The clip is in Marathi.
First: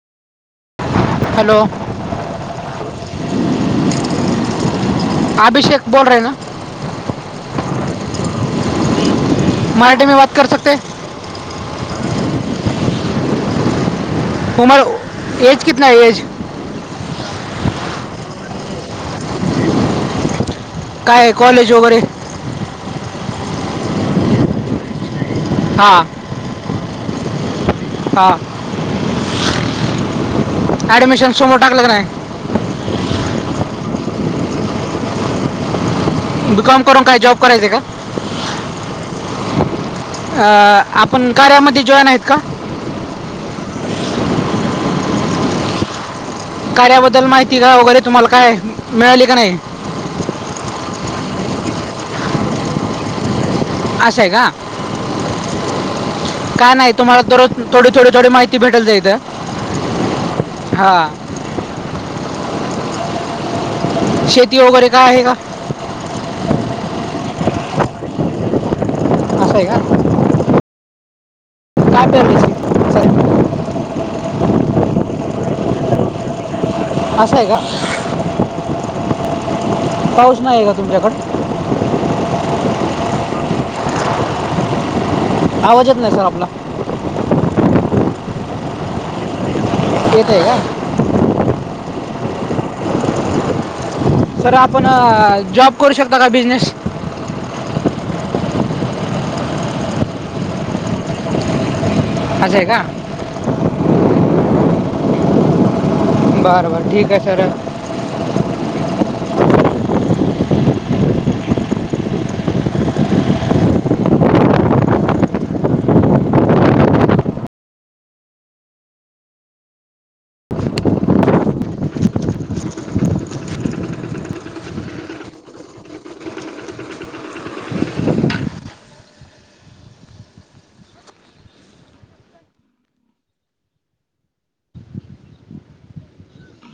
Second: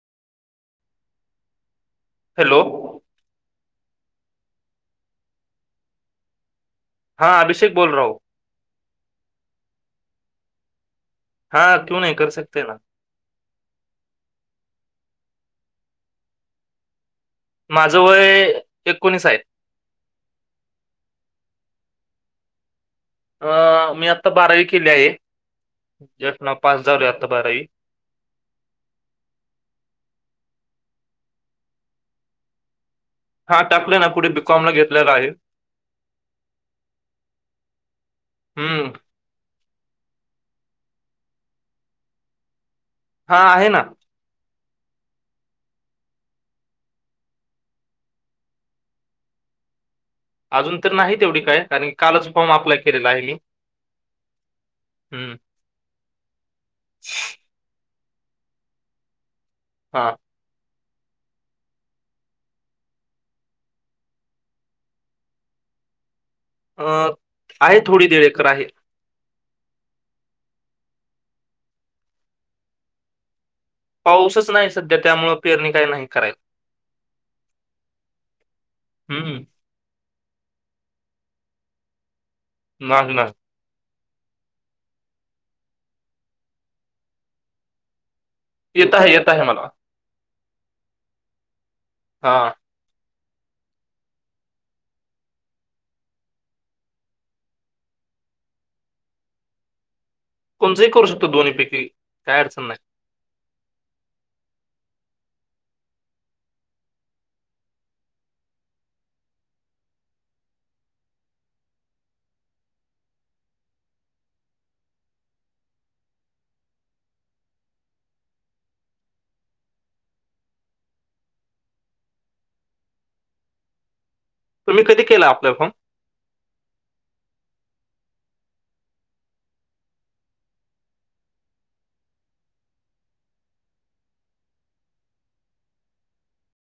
हॅलो..... हॅलो... अभिषेक बोल रहे ना..... हां अभिषेक बोल रहा हुं.... मराठी म बात कर सकते हैं... हा क्यू नाही कर सकते ना.... एज कितना है.... माझं वय एकोणीस आहे. काय कॉलेज वगैरे...... अ मी आता बारावी केली आहे जस्ट ना पास झाल आता बारावी.... हा ऍडमिशन समोर टाकलं नाही.... हा टाकले ना पुढे बीकॉम ला घेतलेला आहे बी कॉम करून, काय जॉब करायं का? हम्, अ आपण कार्यामध्ये, जॉवान आहेत का? हा आहे ना, कार्याबद्दल माहिती का वगैरे तुम्हाला काय मिळाली का नाही... अजून तर नाही तेवढी काय कारण की कालच फॉर्म अप्लाय केलेला आहे मी..... अस आहे का? हम्म काय नाही तुम्हाला दररोज थोडी थोडी थोडी माहिती भेटल जाइल इथ... हा, हा, शेती ती वगैरे, काय आहे का? अ आहे, थोडी दीड एकर आहे. असं आहे का, काय पेरलं? पाऊसच नाही सध्या, त्यामुळ पेरणी काही नाही करायला, असं आहे का? हम्म, पाऊस नाही आहे का? तुमच्याकडे, नाही ना, आवाजच येत नाही, सर आपला, येत आहे, येत आहे मला, येत आहे का, हा, सर आपण जॉब करू शकता का? बिझनेस, कोणचंही करू शकतो, दोन्ही पैकी काय असं आहे अडचण का नाही. बर बर, ठीक आहे सर. तुम्ही कधी केला, आपलं फोन,